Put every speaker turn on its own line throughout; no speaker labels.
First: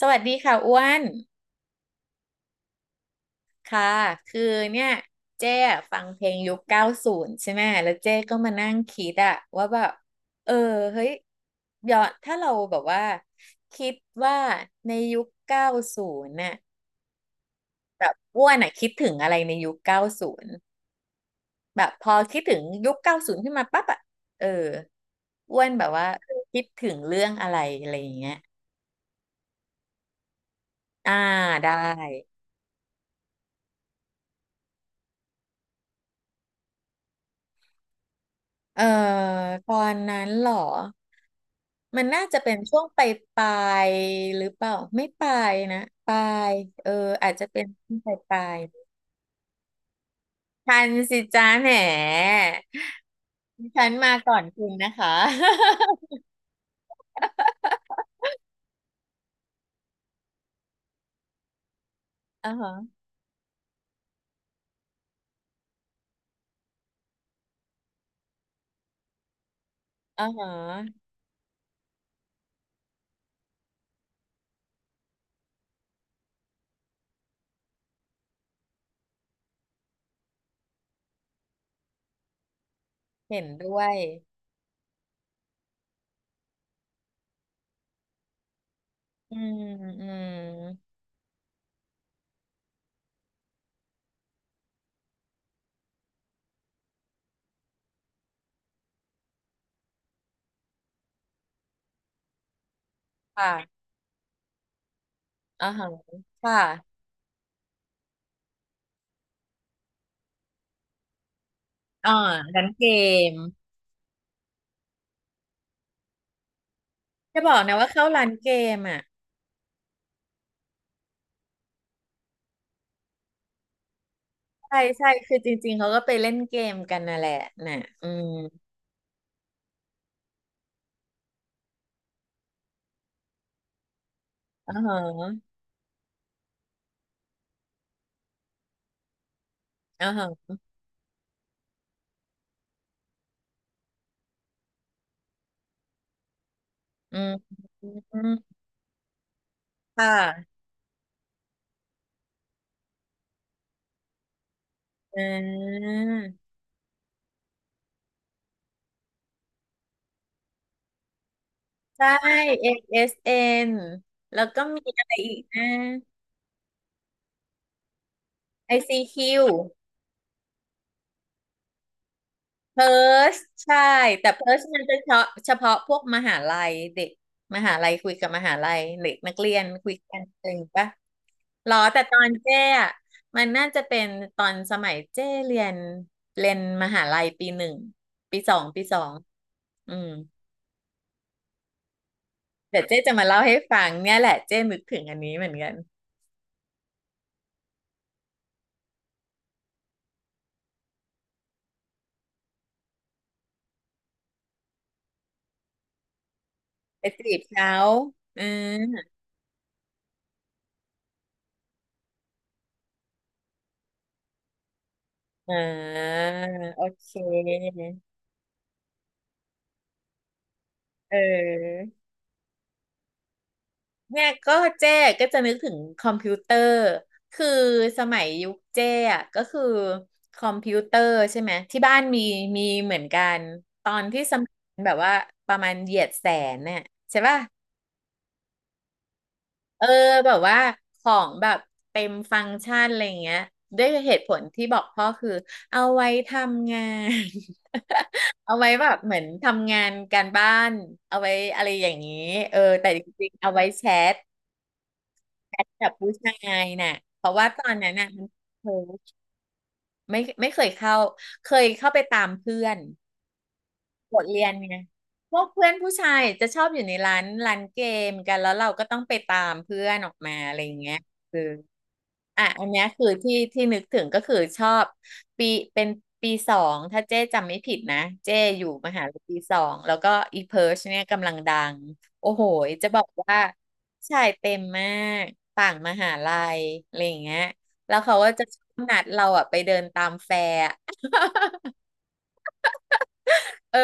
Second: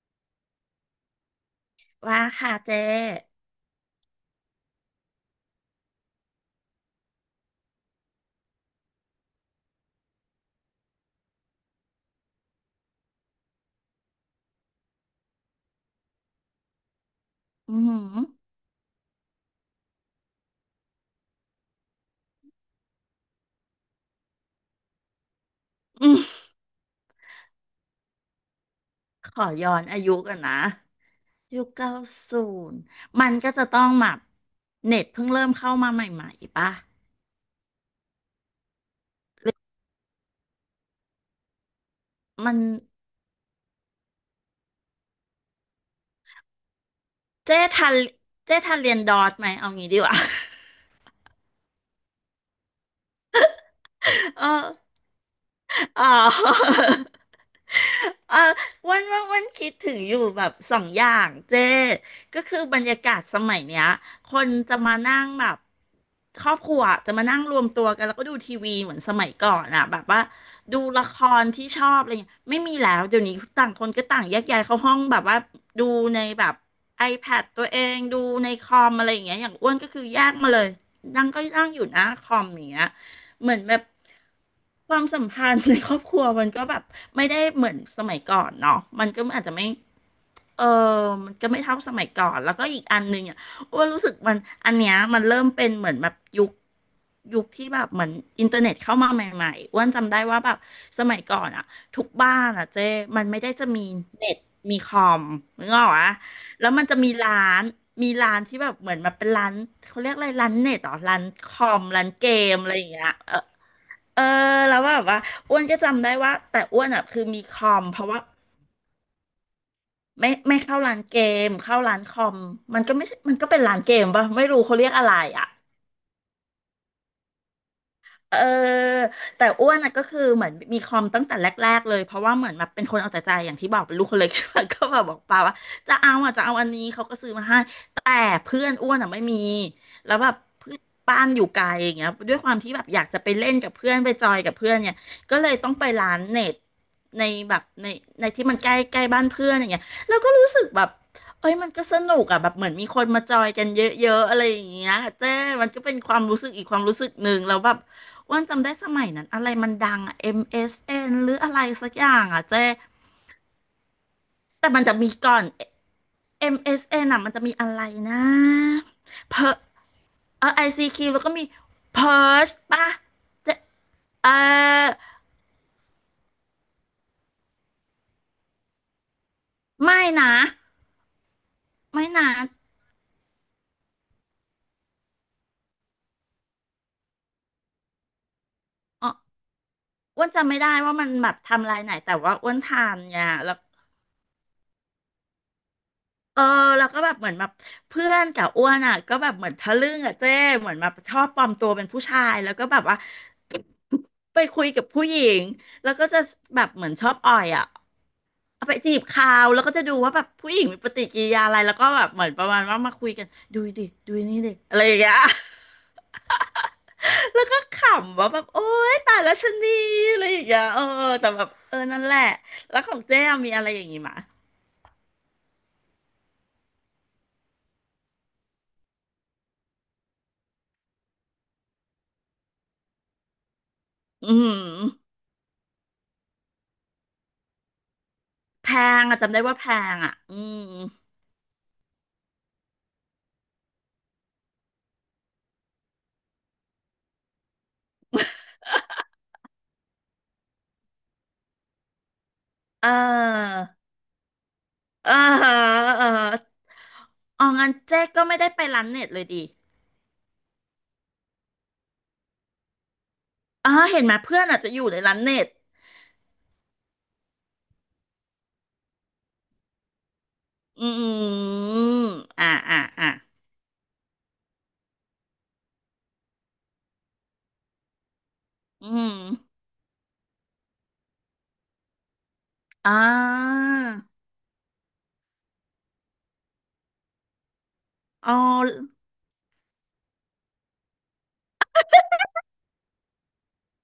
สวัสดีค่ะอ้วน
ว่าค่ะเจ๊
ค่ะคือเนี่ยเจ๊อะฟังเพลงยุคเก้าศูนย์ใช่ไหมแล้วเจ๊ก็มานั่งคิดอะว่าแบบเออเฮ้ยย้อนถ้าเราแบบว่าคิดว่าในยุคเก้าศูนย์น่ะ
อืมอ
แบบ
หือ
อ้วนอะคิดถึงอะไรในยุคเก้าศูนย์แบบพอคิดถึงยุคเก้าศูนย์ขึ้นมาปั๊บอะเอออ้วนแบบว่า
ม
คิดถึงเรื่องอะไรอะไรอย่างเงี้ย
ขอย้อนอายุกันนะ
อ่า
ยุค
ได้
เก้าศูนย์ มันก็จะต้องแบบเน็ตเพิ่งเริ่มเข้ามาใหม่ๆป่ะ
เออตอนนั้นเหรอ มันน่าจะ
มั
เป็น
น
ช่วงปลายปลายหรือเปล่าไม่ปลายนะปลายเอออาจจะ
เจ๊
เป็น
ทั
ช่ว
น
งปลายปลา
เจ๊
ย
ทันเรียนดอทไหมเอางี้ดีกว่า
ทันสิจ้าแหมฉันมาก่อ
เ
นคุณนะ
ออ
คะ
อ๋อ เออวันวันวันคิดถึงอยู่แบบสองอย่างเจ้ก็
อ่า
คือ
ฮะ
บรรยากาศสมัยเนี้ยคนจะมานั่งแบบครอบครัวจะมานั่งรวมตัวกันแล้วก็ดูทีวีเหมือนสมัยก่อนอะแบบว่า
อ่าฮะ
ดูละครที่ชอบอะไรเงี้ยไม่มีแล้วเดี๋ยวนี้ต่างคนก็ต่างแยกย้ายเข้าห้องแบบว่าดูในแบบ iPad ตัวเองดูในคอมอะไรอย่างเงี้ยอย่างอ้วนก็คือแยกมาเลยนั่งก็นั่งอยู่หน้าคอมอย่างเงี้ย
เห็น
เหมือนแบ
ด้ว
บ
ย
ความสัมพันธ์ในครอบครัวมันก็แบบไม่ได้เหมือนสมัยก่อนเนาะมันก็
อื
อาจจะ
ม
ไม่
อื
เออ
ม
มันก็ไม่เท่าสมัยก่อนแล้วก็อีกอันหนึ่งอ่ะอ้วนรู้สึกมันอันเนี้ยมันเริ่มเป็นเหมือนแบบยุคที่แบบเหมือนอินเทอร์เน็ตเข้ามาใหม่ๆอ้วนจำได้ว่าแบบสมัยก่อนอ่ะทุกบ้านอ่ะเจ้มันไม่ได้จะมี
ค่ะ
เน็ตมีคอมนึ
อ่า
กอ
ฮะ
อกอะ
ค
แล้วมัน
่ะ
จะมีร้านมีร้านที่แบบเหมือนแบบเป็นร้านเขาเรียกอะไรร้านเน็ตเหรอร้านคอมร้าน
อ่า
เกม
ร้าน
อะไรอ
เก
ย่างเงี้ยเอ
ม
อ เออแล้วแบบว่าอ้วนก็จำได้ว่าแต่อ้วนอ่ะคือมี
จะบ
ค
อก
อ
นะ
ม
ว่า
เพ
เข้า
ราะว่า
ร้านเกมอ่ะ
ไม่เข้าร้านเกมเข้าร้านคอมมันก็ไม่ใช่มันก็เป็นร้านเกมป่ะไม่รู้เขา
ใช่
เรียกอะ
ใช่
ไร
คือ
อ่ะ
จริงๆเขาก็ไปเล่นเกมกันน่ะแหละน่ะอืม
เออแต่อ้วนน่ะก็คือเหมือนมีคอมตั้งแต่แรกๆเลยเพราะว่าเหมือนแบบเป็นคนเอาแต่ใจอย่างที่บอกเป็นลูกคนเล็กใช่ไหม
อ๋อ
ก็
ฮ
แบบบอกป้า
ะ
ว่าจะเอาอ่ะจะเอาอันนี้เขาก็ซื้อมาให้แต่เพื่อนอ้วนอ่ะไม่มี
อ๋อ
แล้วแบบ
ฮะ
เพื่อนบ้านอยู่ไกลอย่างเงี้ยด้วยความที่แบบอยากจะไปเล่นกับเพื่อนไปจอยกับเพื่อนเนี่ยก็เลยต้องไปร้านเน็ต
อื
ใน
ม
แบบใน
อื
ใน
ม
ที่มันใกล้ใกล้บ้านเพื่อนอย่างเงี้ย
ค
แล้วก็รู้
่ะ
สึกแบบเอ้ยมันก็สนุกอ่ะแบบเหมือนมีคนมาจอยกันเยอะๆอะไรอย่างเงี้ย
อ่
เจ้มันก็
า
เป็นความรู้สึกอีกความรู้สึกหนึ่งแล้วแบบ อ้วนจำได้สมัยนั้นอะไรมันดังอะ MSN หรืออะไรสักอ
ใช่
ย่างอะเจ๊
ASN แล้วก็
แต่
มี
มันจะ
อะ
มี
ไรอี
ก่อ
ก
น
นะ
MSN อมเอสเอ็นอะมันจะมีอะไรนะ
ไอซีคิ
เพ
c
อเออ ICQ แล้วก็มี Perch
เพ e
ป่ะ
r ์ช
เจ๊
ใช่
เอ
แต่
อ
เพ e ร์ชมันจะเฉพาะเฉพาะพวกมหาลัยเด็กมหาลัยคุยกับมหาลัยเด็กนักเรียนคุย
ไม่
กัน
นะ
เองปะหรอแต่
ไม่
ตอ
นะ
นเจ้อะมันน่าจะเป็นตอนสมัยเจ้เรียนเรียนมหาลัยปีหนึ่งปีสองปีสอ
อ๋อ
งอืม
อ้วนจำไม่ได้ว่ามันแบบทำลายไหนแต่ว่าอ้วน
เดี๋
ทา
ยว
น
เจ้จะ
เนี่
มา
ย
เล่า
แล้
ให้
ว
ฟังเนี่ยแหละเจ้นึกถึงอันนี้เหมือนกัน
เออแล้วก็แบบเหมือนแบบเพื่อนกับอ้วนอ่ะก็แบบเหมือนทะลึ่งอ่ะเจ้เหมือนแบบชอบปลอมตัวเป็นผู้ชายแล้วก็แบบว่า ไปคุยกับผู้หญิงแล้วก็จะแบบเหมือนช
ไป
อบ
จี
อ่อ
บ
ยอ่ะ
เขาอื
เอาไปจีบ
ม
เขาแล้วก็จะดูว่าแบบผู้หญิงมีปฏิกิริยาอะไรแล้วก็แบบเหมือนประมาณว่ามาคุยกันดูดิดูนี่ดิอะไรอย่างเงี้ย
อ่าโอเค
แล้วก็ขำว่าแบบโอ๊ยตายแล้วชะนีอะไรอย่างเงี้ยเออ
เ
แต่แบบเออ
ออ
นั่นแหละแล้วของเจ้มีอะไรอย่างงี้มะ
เนี่ยก็เจ๊ก็จะนึกถึงคอมพิวเตอร์คือสมัยยุคเจ๊อะก็คือคอมพิวเตอร์ใช่ไหมที่บ้านมีมีเหมือนกันตอนที่
อื
สมัย
ม
แบบว่าประมาณเหยียดแสนเนี่ยใช่ป่ะ
แพงอะจำได้ว่าแพ
เออ
งอ่ะ
แบ
อื
บว่า
ม
ของแบบเต็มฟังก์ชันอะไรเงี้ยด้วยเหตุผลที่บอกพ่อคือเอาไว้ทำงาน เอาไว้แบบเหมือนทำงานการบ้านเอาไว้อะไรอย่างนี้แต่
อ่า
จริงๆเอาไว้แชท
อ่าฮะ
แชทกับ
อ่า
ผู้
ฮะ
ชายน่ะเพราะ
อ๋
ว่า
อ
ตอ
งั้น
นนั้น
เจ๊
น่ะ
ก็
มัน
ไม่ได้ไป
เพิ
ร้าน
ร์
เน็ต
ช
เลยดิ
ไม่เคยเข้าเคยเข้าไปตามเพื่อน
อ๋อเห็นไหม
บท
เพื่
เรี
อน
ยน
อาจจะ
ไง
อยู่ในร้าน
พ
เน็
วก
ต
เพื่อนผู้ชายจะชอบอยู่ในร้านเกมกัน แล้วเราก็ต้องไปตามเพื่อนออกมาอะไรอย่าง
อื
เงี้ยคือ
ม
อ่ะ
อ่า
อันเนี้
อ่า
ยคือ
อ่า
ที่นึกถึงก็คือชอบปีเป็นปีสองถ้าเจ๊จำไม่ผิดนะเจ๊อยู่
อื
มหา
ม
ลัยปีสองแล้วก็อีเพิร์ชเนี่ยกำลังดังโอ้โหจะ
อ่
บอกว่า
า
ชายเต็มมากต่างมหาลัยอะไรอย่างเงี้ยแล้วเขาก็
อ๋อ
จะชอบนัดเราอ่ะไปเดินตามแฟร์ เออ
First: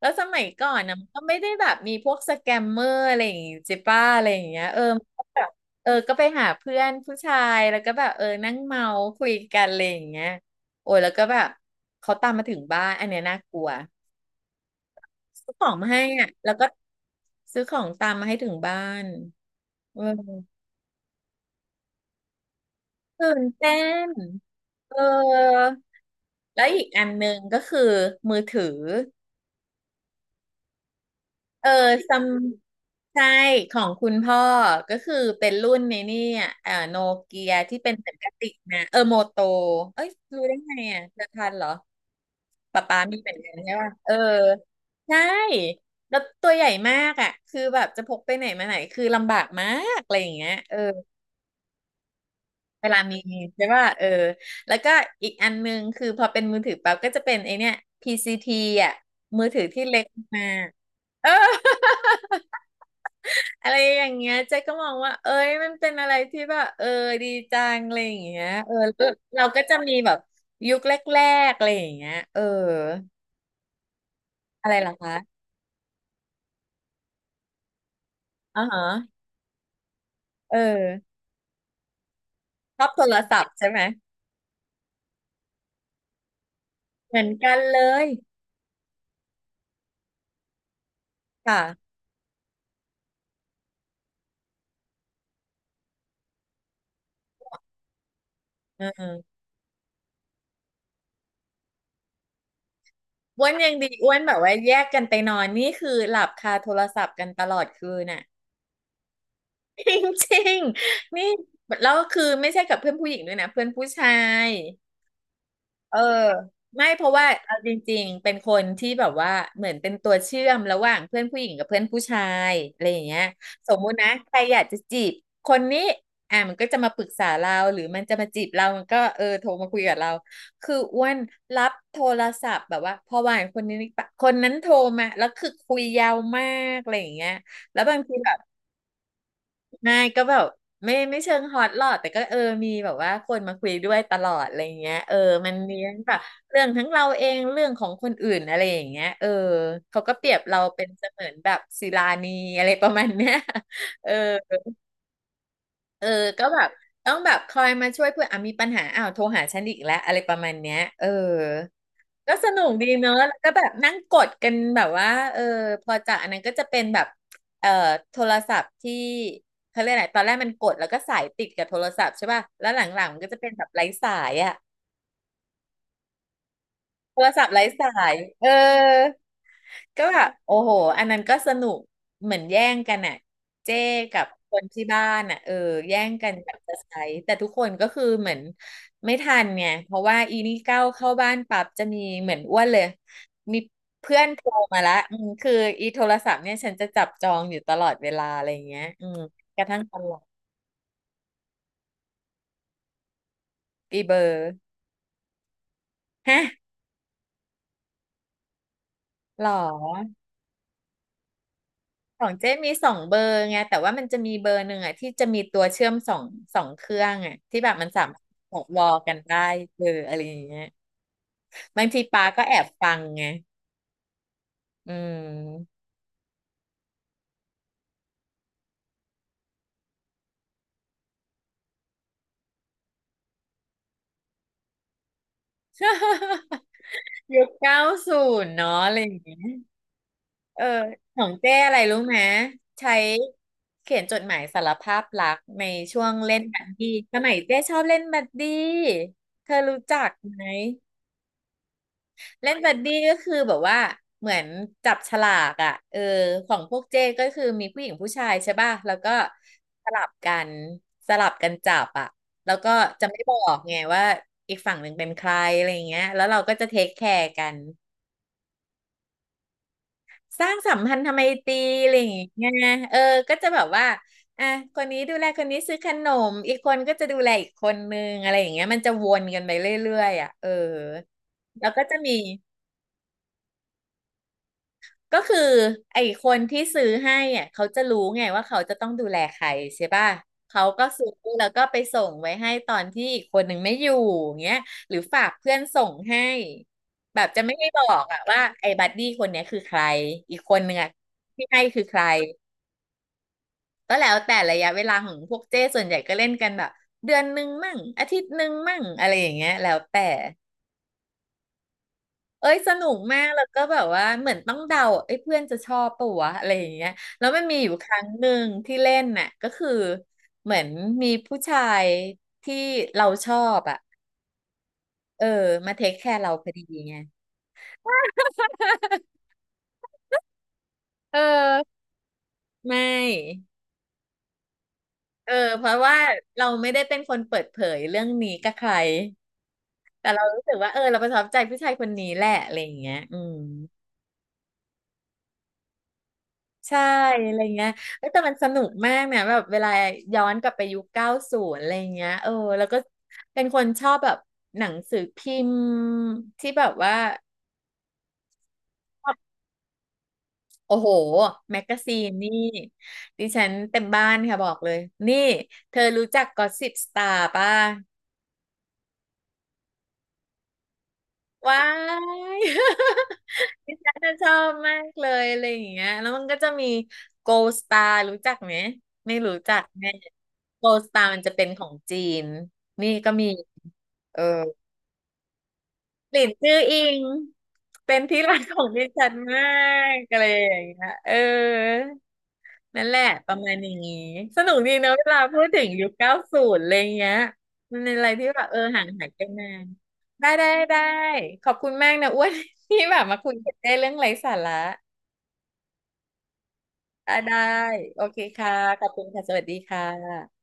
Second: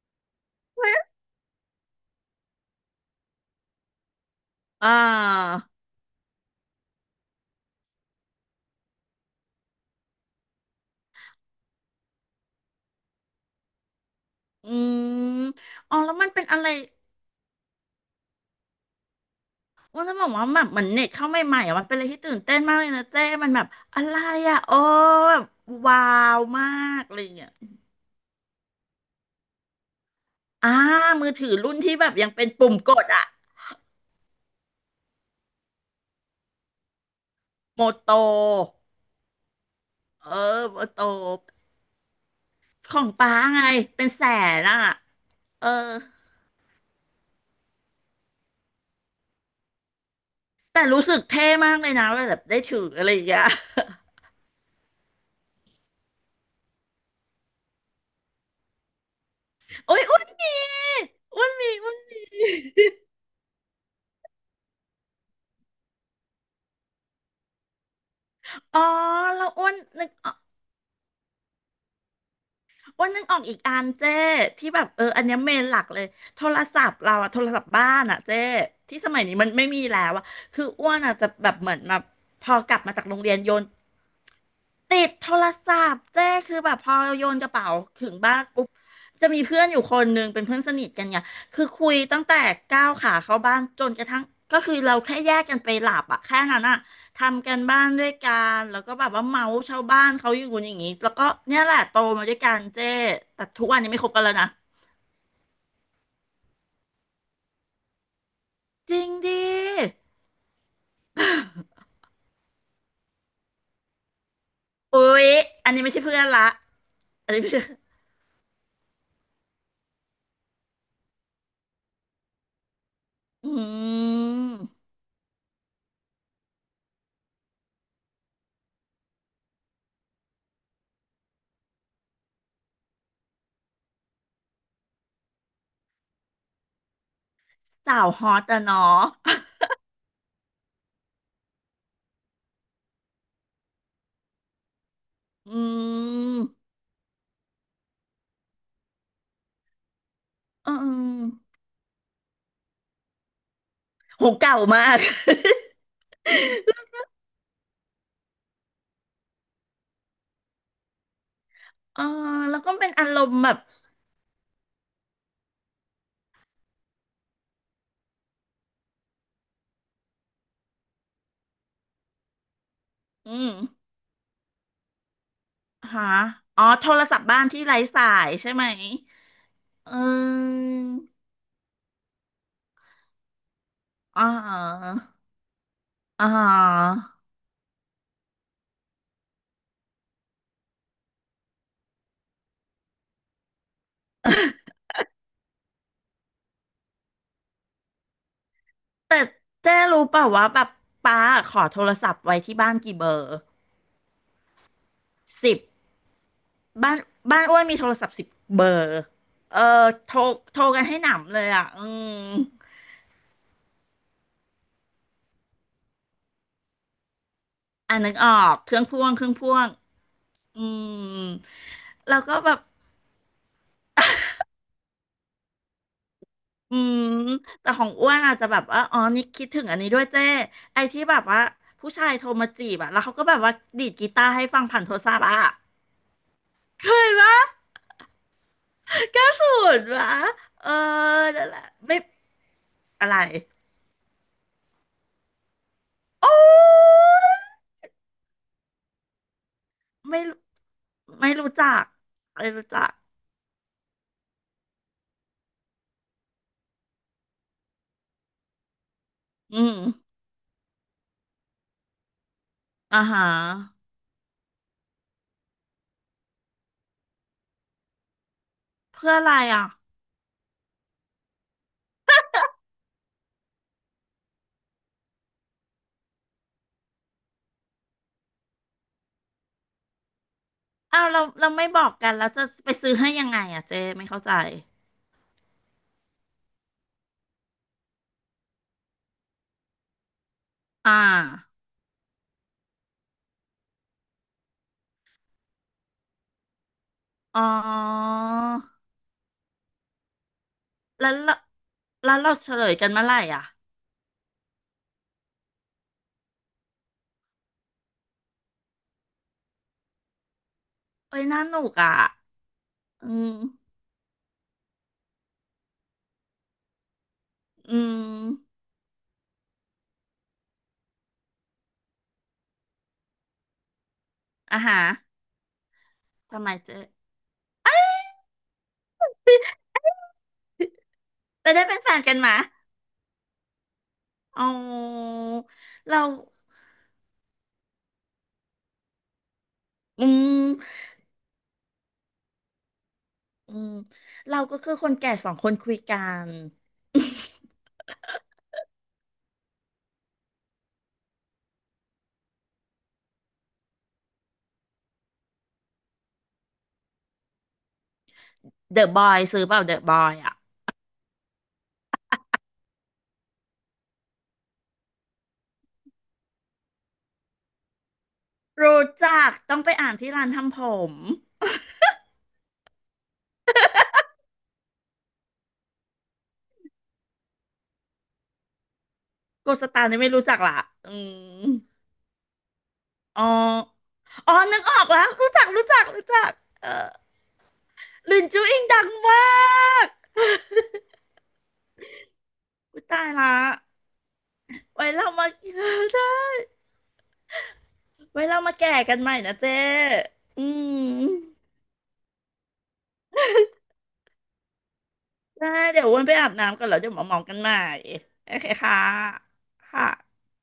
แล้วสมัยก่อนนะมันก็ไม่ได้แบบมีพวกสแกมเมอร์อะไรอย่างงี้จิป้าอะไรอย่างเงี้ย
อ่
มันก็แบบ
า
ก็ไปหาเพื่อนผู้ชายแล้วก็แบบนั่งเมาคุยกันอะไรอย่างเงี้ยโอ้ยแล้วก็แบบเขาตามมาถึงบ้านอันเนี้ยน่ากลัว
อืม
ซื้อของมา
อ๋อ
ให้
แล้วมั
อ่ะ
นเป็น
แล้ว
อะ
ก็
ไร
ซื้อของตามมาให้ถึงบ้านเออ
ว่าจะบอกว่าแบบเหมือนเน็ตเข้าใหม่ๆอ่ะมันเป็นอะไรที่ตื่นเต้นมากเลยนะเจ๊
ตื่น
มันแบบ
เต้
อะ
น
ไรอ่ะโอ้
เออ
แบบว้าว
แล้
มา
วอีก
ก
อัน
อะไร
ห
อย่า
นึ่
ง
ง
เงี้ย
ก็คือมือถือ
อ่ามือถือ
เออ
รุ่นที่แบบ
ซัม
ยังเป็นปุ่มกด
ใช่
อ่ะ
ของคุณพ่อก็คือเป็นรุ่นในนี่อ่ะโนเกียที่
โม
เป็นเหมื
โต
อนกระติกนะ โมโตเอ้ย
เอ
รู้ได้
อ
ไง
โอโต
อ่ะเธอ
บ
ทันเหรอป๊า
ข
ป๊า
อง
มีเหมื
ป้า
อนกัน
ไง
ใช่ป่ะ
เป็นแสนอ่ะ
ใช่
เออ
แล้วตัวใหญ่มากอ่ะคือแบบจะพกไปไหนมาไหนคือลำบากมากอะไรอย่างเงี้ย
แต่รู้สึกเท่มากเลยนะเวลาแบบได้ถือ
เวลา
อะไร
มี
อย่างเงี้ย
ใช่ป่ะแล้วก็อีกอันนึงคือพอเป็นมือถือปั๊บก็จะเป็นไอเนี้ย PCT อ่ะมือถือที่
โอ้
เล็
ย
ก
อ้วนห
มา
มี
กเออ
อ้วนหมีอ้วนหมี
อะไรอย่างเงี้ยเจ๊ก็มองว่าเอ้ยมันเป็นอะไรที่แบบดีจังอะไรอย่างเงี้ย
อ๋อ
แล้วเรา
เรา
ก็
อ้ว
จะ
น
มี
นึ
แบ
ก
บ
ออก
ยุคแรกๆอะไรอย่างเงี้ย
อีกอันเจ้ที่
อะไร
แบบ
ล่ะ
เอออันเนี้ย
คะ
เมนหลักเลยโทรศัพท์เราอะโทรศัพท์บ้านอะเจ้
อ๋อฮะ
ที่สมัยนี้มันไม่มีแล้วอะ
เอ
คืออ้วน
อ
อะจะแบบเหมือนแบบพอกลั
ช
บ
อบ
มา
โท
จาก
ร
โรงเรียน
ศัพ
โย
ท์
น
ใช่ไหม
ติดโทรศัพท์เจ้คือแบบพอ
เหมือ
โย
น
นก
กั
ระ
น
เป๋า
เลย
ถึงบ้านปุ๊บจะมีเพื่อนอยู่คนหนึ่งเป็นเพื่อนสนิทกันเนี่ยคือคุ
ค่ะ
ยตั้งแต่ก้าวขาเข้าบ้านจนกระทั่งก็คือเราแค่แยกกันไปหลับอะแค่นั้นอะทำกันบ้านด้วยกันแล้
เ
วก็แบบว่า
ออ
เมาส์ชาวบ้านเขาอยู่อย่างนี้แล้วก็เนี่ยแหละโตมาด้วยกันเจ้แต่
อ้วน
ทุก
ยัง
วันนี้
ดี
ไม่ค
อ้
บ
วน
กัน
แบ
แล้ว
บ
นะ
ว่าแยกกันไปนอนนี่คือหลับคาโทรศัพท์กันตลอดคืนน่ะ
จริงดิ
จริงๆนี่แล้วคือไม่ใช่กับเพื่อนผู้หญิงด้วยนะเพื่อนผู้ชาย
อุ๊ยอันนี้ไม่
เออ
ใช่เพื่อนละ
ไม่เพราะว่า
อันนี้ไม่
เอา
ใช่
จริงๆเป็นคนที่แบบว่าเหมือนเป็นตัวเชื่อมระหว่างเพื่อนผู้หญิงกับเพื่อนผู้ชายอะไรอย่างเงี้ย
อื
สมมุตินะใครอยากจะ
ม
จีบคนนี้อ่ะมันก็จะมาปรึกษาเราหรือมันจะมาจีบเรามันก็โทรมาคุยกับเราคืออ้วนรับโทรศัพท์แบบว่าพอวานคนนี้ปะคนนั้นโทรมาแล้วคือคุยยาวมากอะไรอย่างเงี้ยแล้วบาง
สาว
ที
ฮ
แบ
อ
บ
ตอะเนาะ
ไม่ก็แบบไม่เชิงฮอตหรอกแต่ก็มีแบบว่าคนมาคุยด้วยตลอดอะไรเงี้ยมั
อื
นมีทั้งแบบเรื่อง
ม
ทั้งเราเองเรื่องของคนอื่นอะไรอย่างเงี้ยเขาก็เปรียบเรา
อื
เป็นเสมือนแบ
ม
บศิลานีอะไรประมาณเนี้ย เออ
โหเก่ามาก
เออก็แบบต้องแบบคอยมาช่วยเพื่อนอ่ะมีปัญหาอ้าวโทรหาฉันอีกแล้วอะไรประมาณเนี้ยเออ
เออ
ก็ส
แล้
นุ
ว
ก
ก็
ดี
เป็นอา
เนอะ
ร
แล้ว
มณ์
ก็
แบบ
แบบนั่งกดกันแบบว่า เออ พอจะอันนั้นก็จะเป็นแบบ เอ่อโทรศัพท์ที่เขาเรียกอะไรตอนแรกมันกดแล้วก็สายติดกับโทรศัพท์ใช่ป่ะแล้วหลังๆมันก็จะ
อื
เป็น
ม
แบบไร้สายอ่ะ
หาอ๋อโทร
โท
ศัพ
ร
ท์บ้า
ศั
น
พท์
ที่
ไร้
ไร้
ส
สา
าย
ย
เอ
ใช่ไหม
อ
เ
ก็แบบโอ้
ออ
โหอันนั้นก็สนุกเหมือนแย่งกันอ่ะเจ้กั
อ๋
บคนที่
อ
บ้านอ่ะเออแย่ง
อ๋อ
กันแบบจะใช้แต่ทุกคนก็คือเหมือนไม่ทันไงเพราะว่าอีนี่เก้าวเข้าบ้านปั๊บจะมีเหมือนอ้วนเลยมีเพื่อนโทรมาละอืมคืออีโทรศัพท์เนี่ยฉันจะจับจองอยู่ตลอดเวลาอะไรอย่างเงี้ยอืม
แต่
กระ
เจ๊
ทั่งตอน
รู้
ห
เป
ลัง
ล่าว่าแบบป้าขอโทรศัพท์ไว้ที่บ้านกี่เบอร์
ปีเบอร์
สิบ
ฮะ
บ้านอ้วนมีโทรศัพท์สิบเบอร์
หรอ
เออโทรโทรกันให้หนำเลยอ่ะอืม
ของเจ๊มีสองเบอร์ไงแต่ว่ามันจะมีเบอร์หนึ่งอ่ะที่จะมีตัวเชื่อมสองเครื่องอ่ะที่แบบมัน
อ่า
สา
นึ
มา
ก
รถ
ออ
บ
ก
อก
เค
ว
รื่อ
อ
ง
ล
พ่วง
กัน
เครื่อง
ได้
พ่วง
เอออะไรอย่างเงี้
อื
ย
ม
บางที
แล้ว
ปา
ก็
ก็
แบ
แอ
บ
บฟังไงอืม
อืมแต่ของอ้วนอาจจะแบบว่าอ๋อนี่คิดถึงอันนี้ด้วยเจ้ไอ้ที่แบบว่าผู้ชายโทรมาจีบอะแล้วเขาก็แบบว่าดีดกีตาร์ให้ฟังผ่านโทรศัพท์อะ เคยปะ
ยุคเก้าศูนย์เนาะอะไรอย่าง
เก้า
เงี้
ศู
ย
นย์ปะ
เออ
เออ
ของ
นั่น
เจ๊
แหละ
อะไร
ไม่
รู้ไหมใช้
อะไร
เขียนจดหมายสารภาพรักในช่วงเล่
โอ้
นบัดดี้สมัยเจ๊ชอบเล่นบัดดี้เธอรู้จัก
ไม่รู้
ไหม
ไม่รู้จักไม่
เล่น
รู้
บัด
จัก
ดี้ก็คือแบบว่าเหมือนจับฉลากอ่ะเออของพวกเจ้ก็คือมีผู้หญิงผู้ชายใช่ป่ะแล้วก็
อืม
สลับกันสลับกันจับอ่ะแล้วก็
อ่า
จะไม่
ฮะ
บอกไงว่าอีกฝั่งหนึ่งเป็นใครอะไรอย่างเงี้ยแล้วเราก็จะเทคแคร์กัน
เพื่ออะไรอ่ะ
สร้างสัมพันธไมตรีอะไรอย่างเงี้ยเออก็จะแบบว่าอ่ะคนนี้ดูแลคนนี้ซื้อขนมอีกคนก็จะดูแลอีกคนนึงอะไรอย่างเงี้ยมันจะวนกันไปเรื่อยๆอ่ะเออ
อ้าวเราไม่
แล้ว
บ
ก็
อก
จะ
กัน
มี
แล้วจะไปซื้อให้ยังไงอ่ะเจ้ไม่เข้าใจ
ก็คือไอ้คนที่ซื้อให้อ่ะเขาจะรู้ไงว่าเขาจะต้องดูแลใครใช่ป่ะเขาก็
อ่
ซื้อแล้ว
า
ก็ไปส่งไว้ให้ตอนที่อีกคนหนึ่งไม่อยู่อย่างเงี้ยหรือฝากเพื่อนส่งให้แบบจะ
อ๋อ
ไม่ได้บอกอะว่าไอ้บัดดี้คนเนี้ยคือใครอีกคนหนึ่งอะ
แล้วเรา
ที่ให้คือใคร
เฉลยกันเมื่อไหร่อ่ะ
ก็แล้วแต่ระยะเวลาของพวกเจ้ส่วนใหญ่ก็เล่นกันแบบเดือนหนึ่งมั่งอาทิตย์หนึ่งมั่งอะไรอย่างเงี้ยแล้วแต่
เอ้ยน่าหนุกอ่ะ
เอ้ยสนุก
อื
มาก
ม
แล้วก็แบบว่าเหมือนต้องเดาเอ้ยเพื่อนจะชอบปะวะอะไรอย่างเงี้ยแล้วมันมีอยู่
อื
ครั้งห
ม
นึ่งที่เล่นน่ะก็คือเหมือนมีผู้ชายที่เราชอบอ่ะ
อ่ะฮะ
เออมาเทคแคร์เรา
ทำ
พ
ไม
อดี
เจ๊
ไง เออ
ไปได้เป็นแฟนกันมา
ไม่
อ๋อ
เออเพราะว่า
เรา
เราไม่ได้เป็นคนเปิดเผยเรื่องนี้กับใคร
อื
แต่เรารู้สึกว่าเอ
ม
อเราประทับใจผู้ชายคนนี้แหละอะไรอย่างเงี้ยอืม
อืมเราก็คือคนแก่สองคนคุยกัน
ใช่อะไรเงี้ยเอ้ยแต่มันสนุกมากเนี่ยแบบเวลาย้อนกลับไปยุคเก้าศูนย์อะไรเงี้ยเออ แล้วก็เป็นคนชอบแบบหนังสือพิมพ์ที่แบบว่า
เดอะบอยซื้อเปล่าเดอะบอยอ่ะ
โอ้โห แมกกาซีนนี่ดิฉันเต็มบ้านค่ะบอกเลย นี่เธอรู้จักกอสซิปสตาร์ป่ะ
รู้จักต้องไปอ่านที่ร้านทำผม
ว้าย ดิฉันน่ะชอบมากเลยอะไรอย่างเงี้ยแล้วมันก็จะมี Gold Star รู้จักไหมไม่รู้
โก
จัก
สตา
แน่
ร์นี่ไม่รู้จักละ
Gold
อื
Star มันจะเป็
ม
นของจีนนี่ก็
อ๋อ
มีเออ
อ๋อนึกออกแล้วรู้จักรู้จักรู้
หลิ
จั
น
ก
จื้อ
เออ
อิงเป็นที่
ลิน
รัก
จู
ข
อิ
อ
ง
ง
ดั
ดิ
ง
ฉั
ม
นมา
าก
กอะไร อย่างเงี้ยเออ
อุ๊
นั่
ย
นแห
ตา
ละ
ยละ
ประมาณอย่างี้สนุกดี
ไว้
เนอะเว
เรา
ลา
มา
พูดถึงยุค
ได้
เก้าศูนย์อะไรเงี้ยมันเป็นอะไร
ไว้
ที่
เรา
แบบ
มา
เออ
แก่
ห่าง
กัน
หาย
ใหม่
ไป
นะ
นา
เจ้
นได้
อื
ได้ได้
ม
ขอบคุณมากนะอ้วน ที่แบบมาคุยกันได้เรื่องไร้สาระ
ได้เดี๋ยวอ้วนไปอาบน้ำก่อนแล้วเดี๋ยวมา
อ่ะ
เมากั
ได้
นใหม่
โอเค
โอเค
ค่ะ
ค่ะ
ขอบคุณค่ะสวัสดีค่
ค่ะ
ะ